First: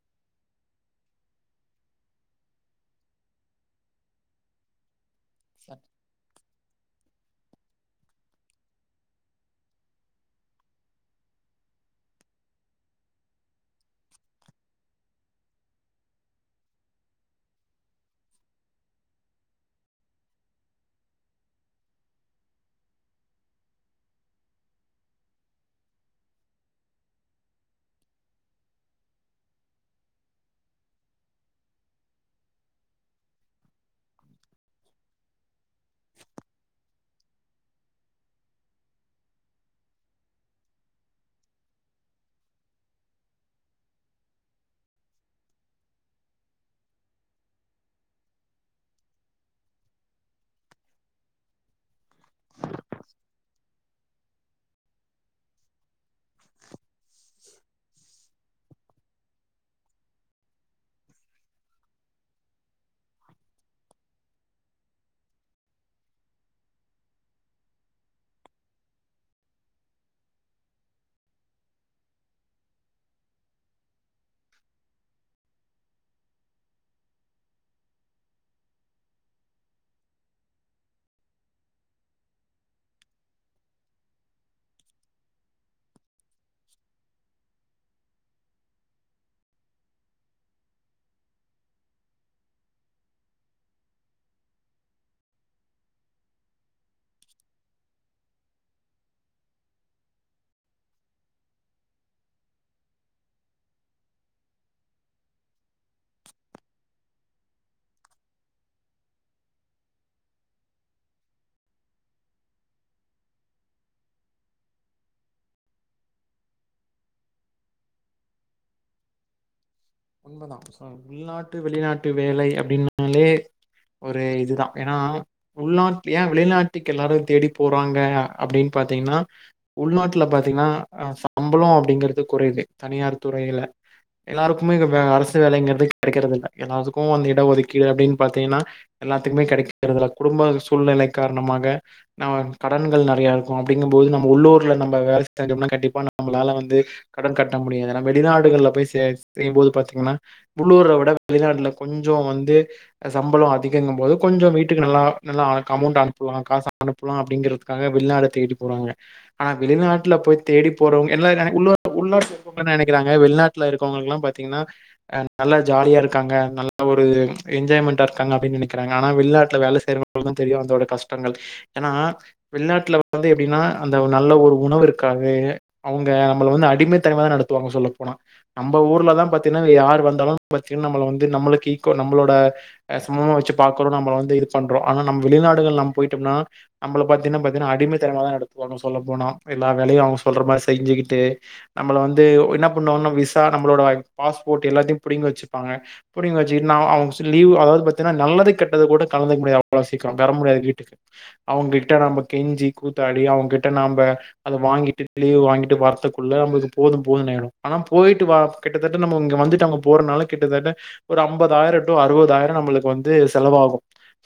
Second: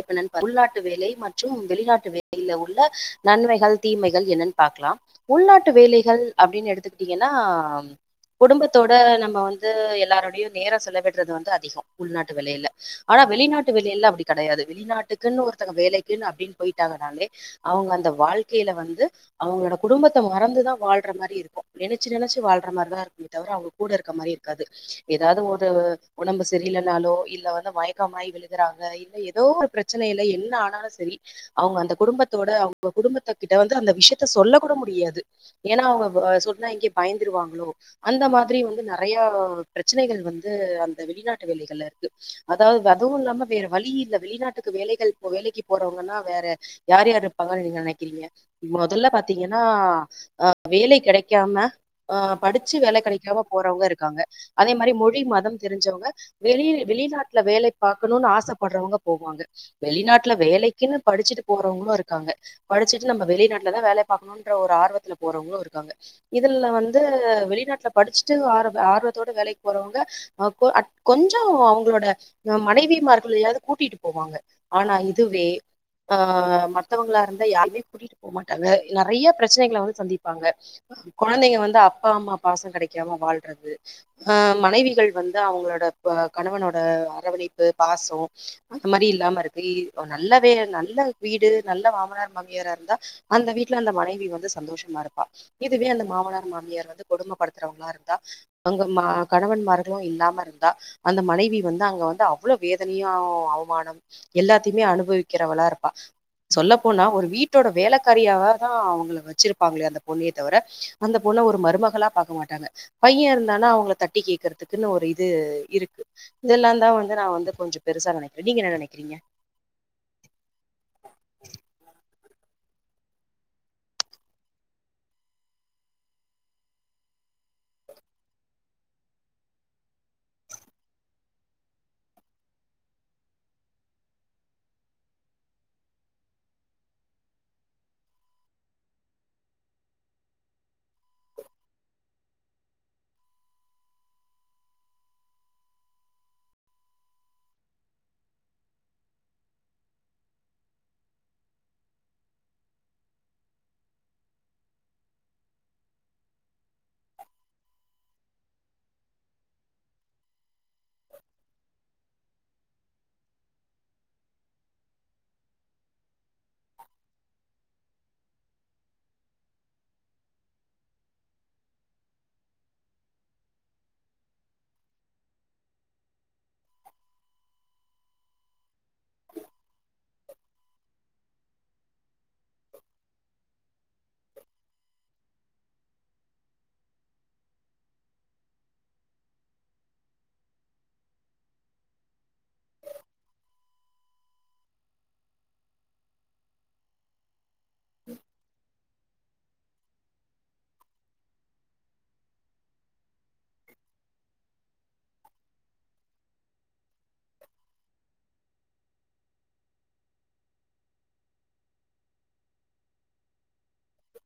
இப்ப என்ன ப உள்நாட்டு வேலை மற்றும் வெளிநாட்டு வேலையில உள்ள நன்மைகள் தீமைகள் என்னன்னு பாக்கலா உள்நாட்டு வேலைகள் அப்டின்னு எடுத்துக்கி திங்கனா குடும்பத்தோட நம்ம வந்து எல்லாரோடையு நேர செலவிடுறது வந்து அதிகோ உள்நாட்டு வேலைல ஆனா வெளிநாட்டு வேலைல அப்டி கெடயாது வெளிநாட்டுக்குன்னு ஒருத்தங்க வேலைக்குன்னு அப்டின்னு போயிட்டாங்னாலே அவ்ங்க அந்த வாழ்க்கைல வந்து அவங்களோட குடும்பத்த மறந்துதா வாழ்ற மாரி இருக்கு நெனச்சு நெனச்சு வாழ்ற மாரிதா இருக்கு தவிர அவ்ங்க கூட இருக்க மாரி இருக்காது ஏதாவது ஒரு ஒடம்பு சரியில்லனாலோ இல்ல வந்து மயக்கமாயி விழுகறாங்க ஏதோ ஒரு பிரச்சனைல்ல என்ன ஆனாலு சரி அவ்ங்க அந்த குடும்பத்தோட அவ்ங்க குடும்பத்த கிட்ட வந்து அந்த விஷ்யத்த சொல்ல கூட முடியாது ஏன்னா அவங்க சொன்ன இங்க பயந்துருவாங்ளோ அந்த மாதிரி வந்து நெறயா பிரச்சனைகள் வந்து அந்த வெளிநாட்டு வேலைகள்ல இருக்கு அதாவது அதுவு இல்லாம வேற வழில்ல வெளிநாட்டுக்கு வேலைகள் வேலைக்கு போறவங்கன்னா வேற யார் யாரு இருப்பாங்கன்னு நீங்க நெனைக்றீங்க மொதல்ல பாத்தீங்கன்னா ஆ வேலை கெடைக்காம ஆ படிச்சு வேலை கெடைக்காம போறவங்க இருக்காங்க அதே மாரி மொழி மதம் தெரிஞ்சவங்க வெளி வெளிநாட்ல வேலை பாக்கணுனு ஆசப் படறவங்க போவாங்க வெளிநாட்டுல வேலைக்குன்னு படிச்சுட்டு போறவங்களு இருக்காங்க படிச்சுட்டு நம்ம வெளிநாட்டுலதா வேல பாக்கணுன்ற ஒரு ஆர்வத்ல போறவங்களு இருக்காங்க இதுல வந்து வெளிநாட்ல படிச்சுட்டு ஆரவ் ஆர்வத்தோடு வேலைக்கு போறவங்க அ கொ அட் கொஞ்சோ அவங்களோட மனைவி மார் உ ள்ளயாது கூட்டிட்டு போவாங்க ஆனா இதுவே ஆ மத்தவங்களா இருந்தா யாருமே கூட்டிட்டு போமாட்டாங்க நெறயா பிரச்சனைகள வந்து சந்திப்பாங்க கொழந்தைங்க வந்து அப்பா அம்மா பாச கெடைக்காம வாழ்றது அ மனைவிகள் வந்து அவங்களோட ப கணவனோட அரவணைப்பு பாசோ அந்த மாரி இல்லாம இருக்கு இ நல்லவே நல்ல வீடு நல்ல மாமனார் மாமியாராருந்தா அந்த வீட்ல அந்த மனைவி வந்து சந்தோஷமா இருப்பா இதுவே அந்த மாமனார் மாமியார் வந்து கொடுமப்படுத்துறவங்ளா இருந்தா அங்க மா கணவன்மார்களு இல்லாம இருந்தா அந்த மனைவி வந்து அங்க வந்து அப் அவ்ள வேதனயா அவமானம் எல்லாத்தயுமே அனுபவிக்கிறவளாருப்பா சொல்லபோனா ஒரு வீட்டோட வேலைக்காரியாவாதா அவ்ங்கள வச்சிருப்பாங்களே அந்த பொண்ணயே தவிர அந்த பொண்ண ஒரு மருமகளா பாக்க மாட்டாங்க பைய இருந்தானா அவங்கள தட்டி கேக்றதுக்குன்னு ஒரு இது இருக்கு இதெல்லாதா வந் நா வந்து கொஞ்சோ பெருசா நெனைக்கிறே நீங்க என்ன நெனைக்கிறீங்க உண்ம தா சோ உள்நாட்டு வெளிநாட்டு வேலை அப்படின்னாலே ஒரு இது தா ஏனா உள்நாட்டு ஏ வெளிநாட்டுக்கு எல்லாரு தேடி போறாங்க அப்படின் பாத்தீங்கன்னா உள்நாட்டுல பாத்தீன்னா சம்ளோ அப்படிங்கறது குறைவு தனியார் துறையில எல்லாருக் குமே அரசு வேலைங்கிறது கெடைக்கறதில்ல எல்லாத்துக்கு வந்து இடஒதுக்கீடு அப்படின் பாத்தீங்கன்னா எல்லாத்துக்குமே கிடைக்கிறதில்ல குடும்ப சூழ்நிலை காரணமாக நம் கடன்கள் நெறையா இருக்கு அப்படிங்கு போது நம்ம உள்ளூர்ல நம்ம வேலை செஞ்சோம்னா கண்டிப்பா நம்மளால வந்து கடன் கட்ட முடியாது [unintelligible] வெளிநாடுகளால போய் சே செய்ம்போது பாத்தீங்கன்னா உள்ளூர்ல விட வெளிநாட்டுல கொஞ்சோ வந்து சம்பளோ அதிகங்கு போது கொஞ்சோ வீட்டுக்கு நல்லா நல்ல அமௌண்ட் அனுலா காசு அனுப்பலா அப்படிங்கறதுக்காக வெளிநாடு தேடி போறாங்க ஆனா வெளிநாட்டுல போய் தேடி போறவங்க எல்லா என்ன [inaudible] உள்நாட்டில இருக்கவங்க என்ன நெனைகிறாங்க வெளிநாட்டுல இரு க்கவங்களுக்கு எல்லா பாத்தீங்கன்னா அஹ் நல்லா ஜாலியா இருக்காங்க நல்லா ஒரு என்ஜாய்மெண்டா இருக்காங்க அப்படின் நெனைக்கிறாங்க ஆனா வெளிநாட்டுல வேல செய்யறவங்களுக்கு தா தெரியு அதோட கஷ்டங்கள் ஏனா வெளிநாட்டுல வந்து எப்படின்னா அந்த நல்ல ஒரு உணவு இருக்காது அவங்க நம்மள வந்து அடிமைத்தனமா தா நடத்துவாங்க சொல்லப்போனா நம்ம ஊர்ல தா பாத்தீனா யார் வந்தாலு [inaudible] பாத்தீனா நம்ம வந்து நம்மளுக்கு ஈக் நம்மளோட சமூமா வச்சு பாக்குறோ நம்ம வந்து இது பண்றோ ஆனா நம்ம வெளிநாடுகள் நம் போயிட்டோம்னா நம்மள பாத்தீனா பாத்தீனா அடிமைத்தனமா தா நடத்துவாங்க சொல்ல போனா எல்லா வேலையு அவங்க சொல்ற மாரி செஞ்சிகிட்டு நம்மள வந்து ட்டு என்ன பண்ணுவானா நம்ம நம்மளோட பாஸ்போர்ட் எல்லாத்தையு புடுங்கி வச்சுப்பாங்க புடுங்கி வச்சுக்கிட்டு நா அவங் சொல்லி லீவ் அதாவது பாத்தீனா நல்லது கெட்டது கூட கலந்துக்க முடியா அவ்ளோ சீக்கிரோ வர முடியாது வீட்டுக்கு அவங்ககிட்ட நாம கெஞ்சி கூத்தாடி அவங்க கிட்ட நம்ப அத வாங்கிட்டு லீவு வாங்கிட்டு வர்றத்துகுள்ள நம்பளுக் போது போதுனு ஆயீடு போயிட்டு வா கிட்டத்தட்ட நம்ம இங்க வந்துட்டு அங்க போறதுனால கிட்டத்தட்ட ஒரு அம்பதாயிரோ டூ அறுவதாயிரோ நம்மளுக்கு வந்து செலவாகு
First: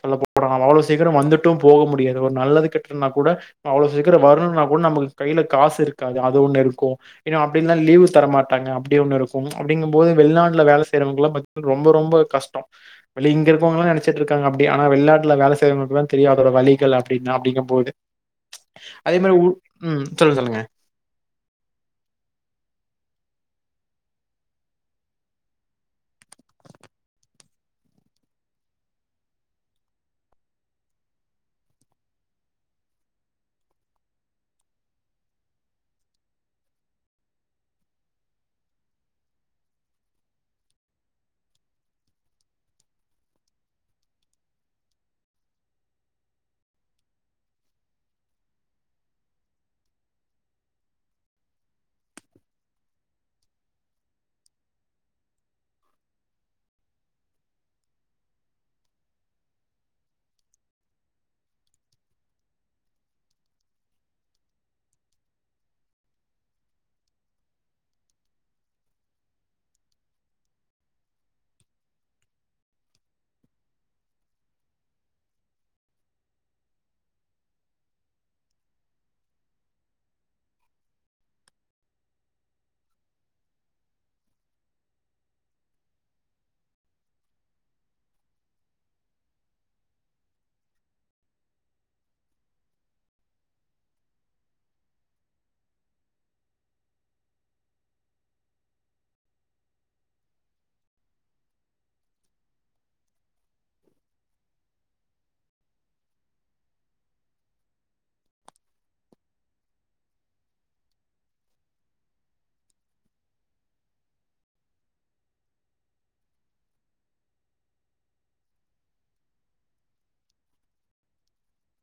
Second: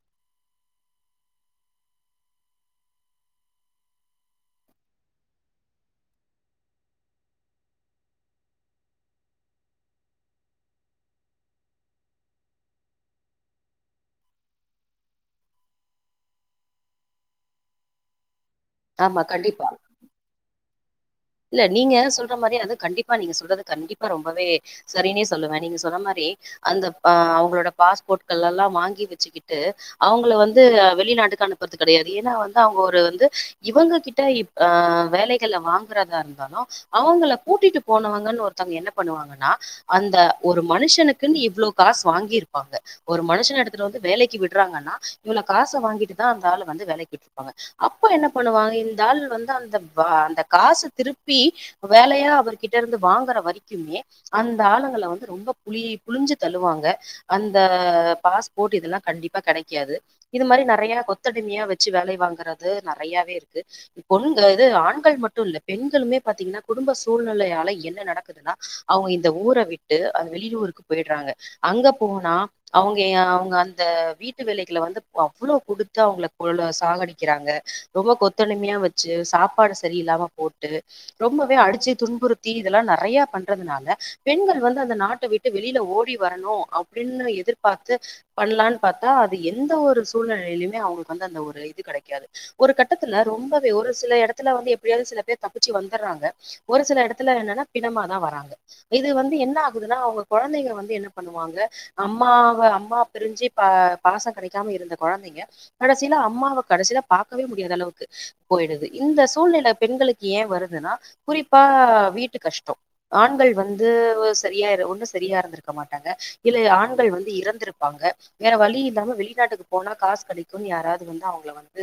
சொல்ல போனா நம்ம அவ்ளோ சீக்கிரம் வந்துட்டு போக முடியாது ஒரு நல்லது கெட்டுதுனா கூட அவ்ளோ சீக்கிரோ வரணுனா கூட நமக்கு கையில காசு இருக்காது அது ஒன்னு இருக்கு இன்னு அப்படினா லீவு தரமாட் டாங்க அப்படி ஒன்னு இருக்கு அப்படிங்கு போது வெளிநாட்டுல வேல செய்யறவங்கல்லா [inaudible] ரொம்ப ரொம்ப கஷ்டோ வெ இங்க இருக்கவங்கல்லா நெனைச்சிட்டு இருக்காங்க அப்படி ஆனா வெளிநாட்டுல வேல செய்றவங்களுக்கு தா தெரியு அதோட வழிகள் அப்படின்னா அப்படிங்க போது அதே ஆமா, மாரி உ கண்டிப்பா. உம் சொல்லு சொல்லுங்க இல்ல நீங்க சொல்ற மாதிரி அது கண்டிப்பா நீங்க சொல்றது கண்டிப்பா ரொம்பவே சரினே சொல்லுவே நீங்க சொன்ன மாரி அந்த அஹ் அவங்களோட பாஸ்போர்ட்கள் எல்லா வாங்கி வெச்சுக்கிட்டு அவங்கள வந்து வெளிநாட்டுக்கு அனுப்புறது கிடையாது ஏனா வந்து அவங்க ஒரு வந்து இவங்க கிட்ட இ அஹ் வேலைகள வாங் கறதா இருந்தாளு அவங்கள கூட்டிட்டு போனவங்கனு ஒருத்தங்க என்ன பண்ணுவாங்கன்னா அந்த ஒரு மனுஷனுக்குன் இவ்ளோ காஸ் வாங்கி இருப்பாங்க ஒரு மனுன எடுத்துட்டு வந்து வேலைக்கு விட்றாங்கன்னா இவ்ள காச வாங்கிட்டு தா அந்த ஆளு வந்து வேலைக்கு விட்ருப்பாங்க அப்ப என்ன பண்ணுவாங்க இந்தாள் வந்து அந்த காசு திருப்பி வேலையா அவர்கிட்ட இருந்து வாங்குற வரைக்குமே அந்த ஆளுங்கள வந்து ரொம்ப புளி புளிஞ்சு தள்ளுவாங்க அந்த பாஸ்போர்ட் இதெல்லா கண்டிப்பா கிடைக்காது இது மாரி நெறைய கொத்தடிமையா வச்சு வேலை வாங்கறது நிறையாவே இருக்கு பொண் இது ஆண்கள் மட் டு இல்ல பெண்களுமே பா்த்தீங்கன்னா குடும்ப சூழ்நெலையால என்ன நடக்குதுன்னா அவங்க இந்த ஊர விட்டு அ வெளியூருக்கு போயிடுறாங்க அங்க போனா அவங்க அவங்க அந்த வீட்டு வேலைகள வந்து அவ்ளோ குடுத்து அவங்க கொல்ல சாகடிக்கிறாங்க ரொம்ப கொத்தடிமையா வச்சு சாப்பாடு சரியில்லாம போட்டு ரொம்பவே அடிச்சு துன்புறுத்தி இதெல்லா நெறைய பண்றதுனால பெண்கள் வந்து அந்த நாட்ட விட்டு வெளில ஓடி வரணு அப்படினு எதிர்பார்த்து பண்லான் பாத்தா அது எந்த ஒரு சூழ்நிலையிலுமே அவங்களுக்கு வந்து அந்த ஒரு இது கிடைக்காது ஒரு கட்டத்துல ரொம்பவே ஒரு சில எடத்துல வந்து எப்படியாது சில ழியோ தப்பிச்சு வந்தடுறாங்க ஒரு சில எடத்துல என்னனா பிணமாதா வராங்க இது வந்து என்ன ஆகுதுன்னா அவங்க கொழந்தைங்க வந்து என்ன பண்ணுவாங்க அம்மாவ அம்மா பிரிஞ்சு பா பாச கெடைக்காம இருந்த கொழந்தைங்க கடைசியில அம்மாவ கடைசியில பாக்கவே முடியாத அளவுக்கு போயிடுது இந்த சூழ்நில பெண்களுக் ஏ வருதுன்னா குறிப்பா வீட்டு கஷ்டொ ஆண்கள் வந்து சரியா இரு ஒன்னு சரியா இருந்திருக்க மாட்டாங்க இல்ல ஆண்கள் வந்து இறந்திருப்பாங்க வேற வழி இல்லாம வெளிநாட்டுக்கு போனா காசு கெடைக்குனு யாராவது வந்து அவங்கள வந்து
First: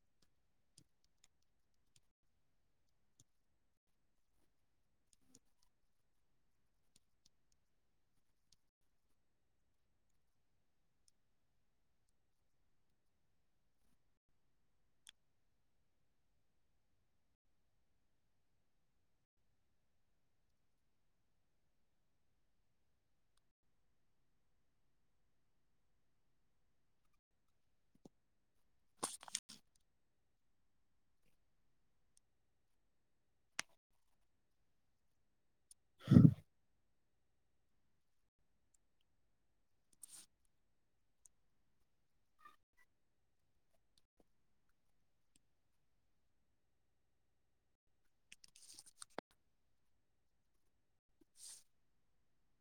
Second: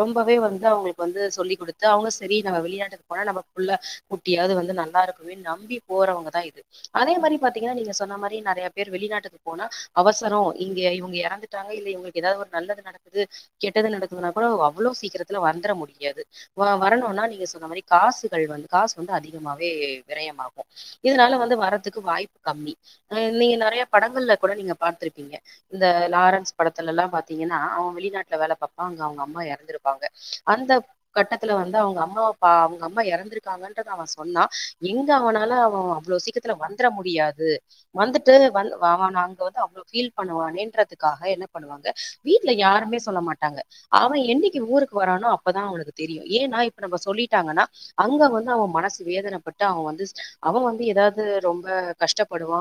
ரொம்பவே வந்து அவங்களுக்கு வந்து சொல்லிக் குடுத்து அவங்க சரி நம வெளிநாட்டுக் போனா நம்ம புள்ள குட்டியாது வந்து நல்லா இருக்குமேனு நம்பி போறவங்கதா இது அதே மாரி பாத்தீங்கன்னா நீங்க சொன்ன மாரி நெறையா பேர் வெளிநாட்டுக்கு போனா அவசரொ இங்க இவெங்க எறந்துட்டாங்க இல்ல இவ்ங்களுக்கு எதாவது ஒரு நல்லது நடக்குது கெட்டது நடக்குதுனா கூட வ அவ்ளோ சீக்கரத்துல வந்துட முடியாது வ வரணுனா நீங் க சொன்ன மாரி காசுகள் வந்து காசு வந்து அதிகமாவே வெரயமாகு இதனால வந்து வரதுக்கு வாய்ப்பு கம்மி அ இனிக்கு நெறைய படங்கள்ல கூட நீங்க பாத்திருப்பீங்க இந்த லாரன்ஸ் படத்துலலா பாத்தீங்கன்னா அவெ வெளிநாட்டுல வேல பாப்பா இங்க அவங்க அம்மா எறந்திருப்பாங்க அந்த கட்டத்துல வந்து அவங்க அம்மா ப அவங்க அம்மா எறந்திருக்காங்கன்றத அவன் சொன்னா எங்க அவனால அவன் அவளோ சீக்கரத்துல வந்துர முடியாது வந்துட்டு வ அவன அங்க வந்து அவ்ளோ ஃபீல் பண்ணுவானேன்றதுக்காக என்ன பண்ணுவாங்க வீட்ல யாருமே சொல்ல மாட்டாங்க அவெ என்ன்னைக்கு ஊருக்கு வரானோ அப்பதா அவனுக்கு தெரியு ஏனா இப்ப நம்ம சொல்லிட் டாங்கனா அங்க வந்து அவன் மனசு வேதனப்பட்டு அவன் வந்து அவன் வந்து எதாவ்து ரொம்ப கஷ்டப்படுவா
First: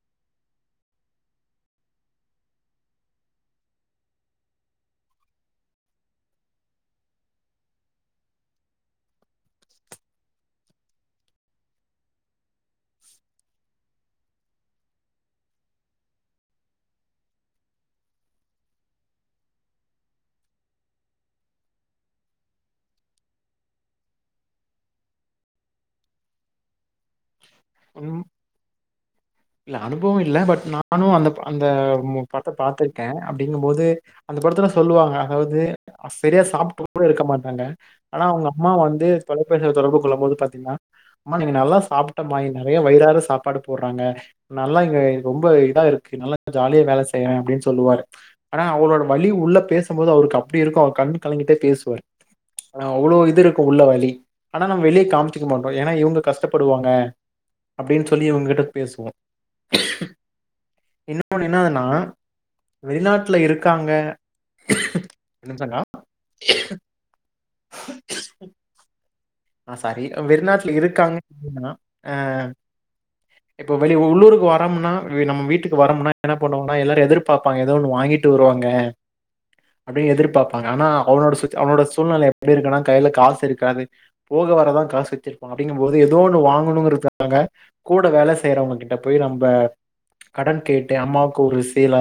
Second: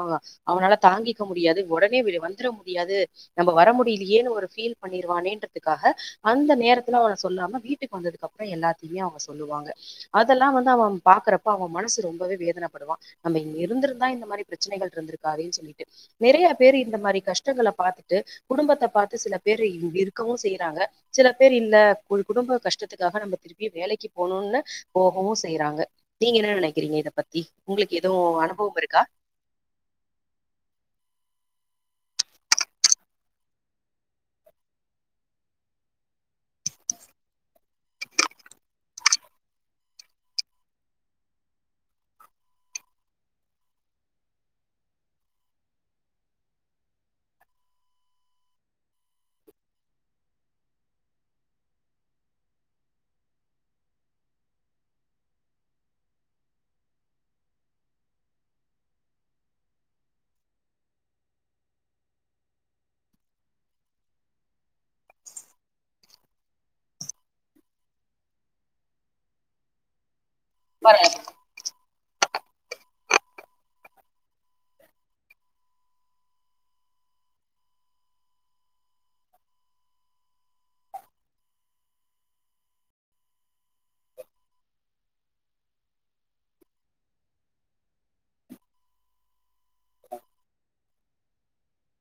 அவனால தாங்கிக்க முடியாது உடனே வி வந்துட முடியாது நம்ம வர முடியலையேன்னு ஒரு ஃபீல் பண்ணிருவானேன்றதுக்காக அந்த நேரத்துல அவன சொல்லாம வீட்டுக்கு வந்ததுக்கப்புறொ எல்லாத்தையுமே அவங்க சொ சொல்லுவாங்க அதல்லா வந்து அவ பாக்றப்ப அவ மனசு ரொம்பவே வேதனப்படுவா நம்ம இருந்திருந்தா இந்த மாரி ப்ரச்சனைகள் இருந்திருக்காதேன்னு சொல்லிட்டு நறைய பேரு இந்த மாரி கஷ்டங்கள பாத்துட்டு குடும்பத்த பாத்து சில பேரு இங்கிருக்கவூ செய்றாங்க சில பேர் இல்ல குழ் குடும்ப கஷ்டத்துக்காக நம்ம திருப்பி வேலைக்கு போணூனு போகவூ செய்றாங்க நீங்க என்ன நெனைக்கிறீங்க இதப் பத்தி உங்களுக்கு எதுவூ ம் அனுபவமிருக்கா இல்ல அனுபவோ இல்ல பட் நானூ அந்த அந்த மு படத்த பாத்திருக்கே அப்டிங்கும் போது அந்த படத்துல சொல்லுவாங்க அதாவ்து செரியா சாப்ட்டு கூட இருக்க மாட்டாங்க ஆனா அவுங்க அம்மா வந்து தொலைபேசில தொடர்பு கொள்ளும் போது பாத்தீங்னா அம்மா நீங்க நல்லா சாப்டமா நெறைய வயிறாற சாப்பாடு போடுறாங்க நல்லா இங்க ரொம்ப இதாருக்கு நல்லா ஜாலியா வேல செய்வே அப்டின்னு சொல்லுவாரு ஆனா அவளோட வலி உள்ள பேசும்போது அவருக்கு அப்டிருக்கூ அவர் கண்ணு கலங்கிட்டே பேசுவாரு ஆ அவ்ளோ இது இருக்கூ உள்ள வலி ஆனா நம்ம வெளியே காம்சுக்க மாட்டோ ஏனா இவுங்க கஷ்டப்படுவாங்க அப்டின்னு சொல்லி இவுங்ககிட்ட பேசுவோ இன்னொன்னு என்னதுன்னா வெளிநாட்டுல இருக்காங்க ஒர் நிமிஷோங்க ஆ சரி வெளிநாட்ல இருக்காங்க பரவாயில்ல. அப்டின்னா ஆ இப்ப வெளி உள்ளூருக்கு வரோம்னா நம்ம வீட்டுக்கு வரோம்னா என்ன பண்ணுவாங்கன்னா எல்லாரூ எதிர்பாப்பாங்க ஏதோ ஒன்னு வாங்கிட்டு வருவாங்க அப்டின்னு எதிர்பாப்பாங்க ஆனா அவனோட சிச் அவனோட சூழ்நெல எப்படி இருக்குன்னா கையில காசு இருக்காது போக வரதா காசு வச்சிருப்பா அப்டிங்கும்போது ஏதோ ஒன்னு வாங்கணூ இருக்காங்க கூட வேல செய்யறவங்ககிட்ட போய் நம்ப கடன் கேட்டு அம்மாவுக்கு ஒரு சீல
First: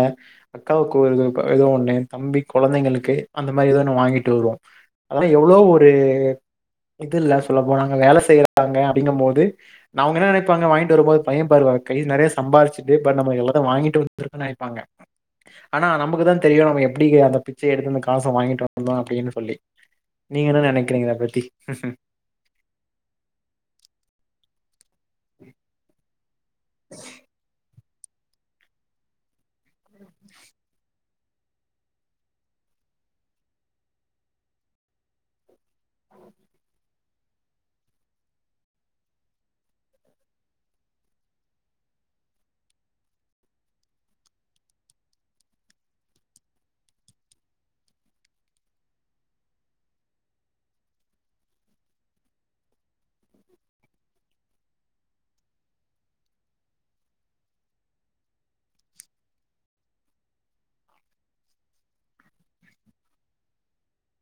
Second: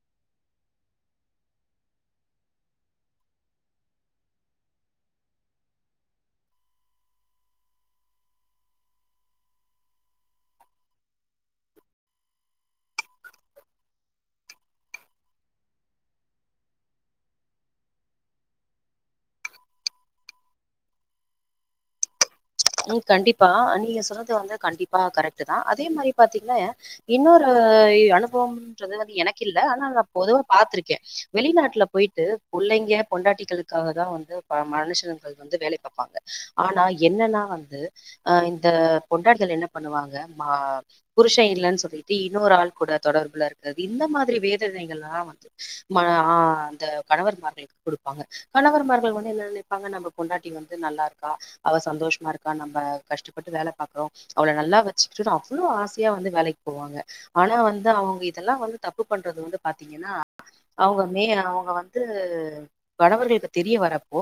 அக்காவுக்கு ஒரு இ ஏதோ ஒன்னு தம்பி கெழந்தைங்களுக்கு அந்த மாரி ஏதோ ஒன்னு வாங்கிட்டு வருவோம அதல்லா எவ்ளோ ஒரு இதில்ல சொல்ல போனா அங்க வேல செய்றாங்க அப்டிங்கும்போது நாங்க என்ன நெனப் பாங்க வாங்கிட்டு வரும்போது பையன் பாரு வ கை நெறைய சம்பாரிச்சுட்டு பட் நம எல்லா வாங்கிட்டு வந்திருக்கோன்னு நெனைப்பாங்க ஆனா நமக்குதா தெரியூ நம்ம எப்டி அந்த பிச்ச எடுத்து அந்த காச வாங்கிட்டு வந்தோ அப்டின்னு சொல்லி நீங்க என்ன நெனைக்கிறீங்க இத பத்தி ம் கண்டிப்பா நீங்க சொன்னது வந்து கண்டிப் ஆ கரெக்ட் தா அதே மாரிப் பாத்தீங்னாயா இன்னொரு இ அனுபவம்ன்றது வந்து எனக் கில்ல ஆனா நா பொதுவா பாத்திருக்கே வெளிநாட்ல போயிட்டு பிள்ளைங்க பொண்டாட்டிகளுக்காக தா வந்து ப மனுஷனுங்கள் வந்து வேலை பாப்பாங்க ஆனா என்னன்னா வந்து ஆ இந்த பொண்டாடிகள் என்ன பண்ணுவாங்க மா புருஷன் இல்லன்னு சொல்லிட்டு இன்னொரு ஆள் கூட தொடர்புல இருக்றது இந்த மாத்ரி வேதனைகள்லா வந்து ம ஆ அந்த கணவர்மார்களுக்கு குடுப்பாங்க கணவர்மார்கள் வந்து என்ன நெனைப்பாங்க நம்ம பொண்டாட்டி வந்து நல்லா இருக்கா அவ சந்தோஷமாருக் கா நம்ப கஷ்டப்பட்டு வேல பாக்றோ அவள நல்லா வச்சுக்கிட்டு அவ்ளோ ஆசையா வந்து வேலைக்கு போவாங்க ஆனா வந்து அவங்க இதெல்லா வந்து தப்பு பண்றது வந்து பாத்தீங்கன்னா அவங்க மே அவங்க வந்து வணவர்களுக்கு தெரிய வரப்போ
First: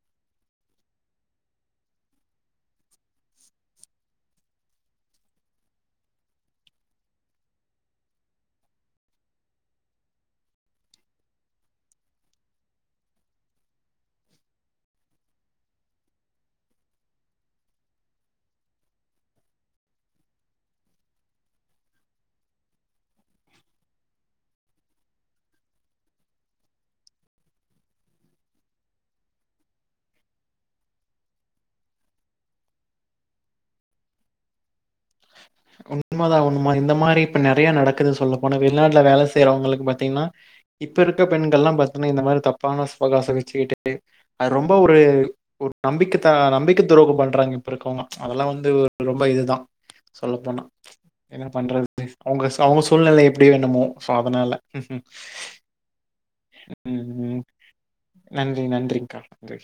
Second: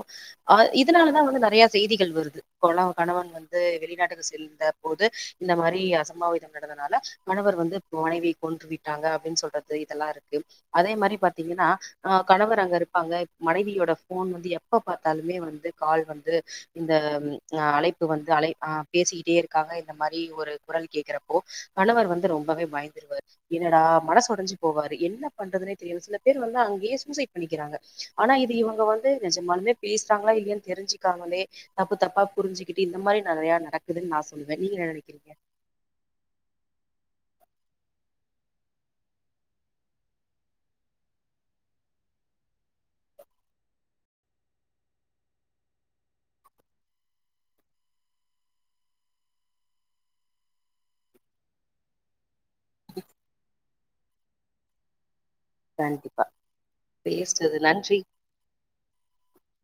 அ இதனாலதா வந்து நெறைய செய்திகள் வருது கொளோ கணவன் வந்து வெளிநாட்டுக்கு செல்ந்த போது இந்த மாரி அசம்பாவிதம் நடந்தனால கணவர் வந்து மனைவிய கொன்று விட்டாங்க அப்டின்னு சொல்றது இதெல்லா இருக்கு அதே மாரி பாார்த்தீங்கன்னா கணவர் அங்க இருப்பாங்க மனைவியோட ஃபோன் வந்து எப்ப பார்த்தாலுமே வந்து கால் வந்து இந்த ம்அ அழைப் பு வந்து அழை ஆ பேசிக்கிட்டேருக்காங்க இந்த மாரி ஒரு குரல் கேக்றப்போ கணவர் வந்து ரொம்பவே பயந்துருவாரு என்னடா மனசு ஒடைஞ்சு போவாரு என்ன பண்றதுனே தெரியாம சில பேர் வந்து அங்கயே சூசைட் பண்ணிக்கிறாங்க ஆனா இது இவங்க வந்து நெஜமாலுமே பேசுறாங்களா இல்லியான் தெரிஞ்சுக்காமலே தப்பு தப்பா புரிஞ்சு கிட்டு இந்த மாரி நறைய நடக்குதுன் நா சொல்லுவே நீங்கென்ன நெனைக் உண்மதா உண்ம இந்த மாரி இப்ப ந றைய நடக்குதுன்னு சொல்ல போனா வெளிநாட்ல வேலை செய்யறவங்களுக்கு பாத்தீங்னா இப்பருக்க பெண்கள்லா பாத்தீங்னா இந்த மாரி தப்பான சுவகாசோ வச்சுக்கிட்டு அது ரொம்ப ஒரு ஒரு நம்பிக்கை த நம்பிக்கை துரோகம் பண்றாங்க இப்பருக்கவங்க அதெல்லா வந்து ரொம்ப இதுதா சொல்ல போனா என்ன பண்றது அவுங்க ச அவுங்க சூழ்நெல எப்டியோ என்னமோ சோ அத்னால தேங்க்யூபா ம். பேசுனது நன்றி நன்றி நன்றிங்க்கா. நன்றி.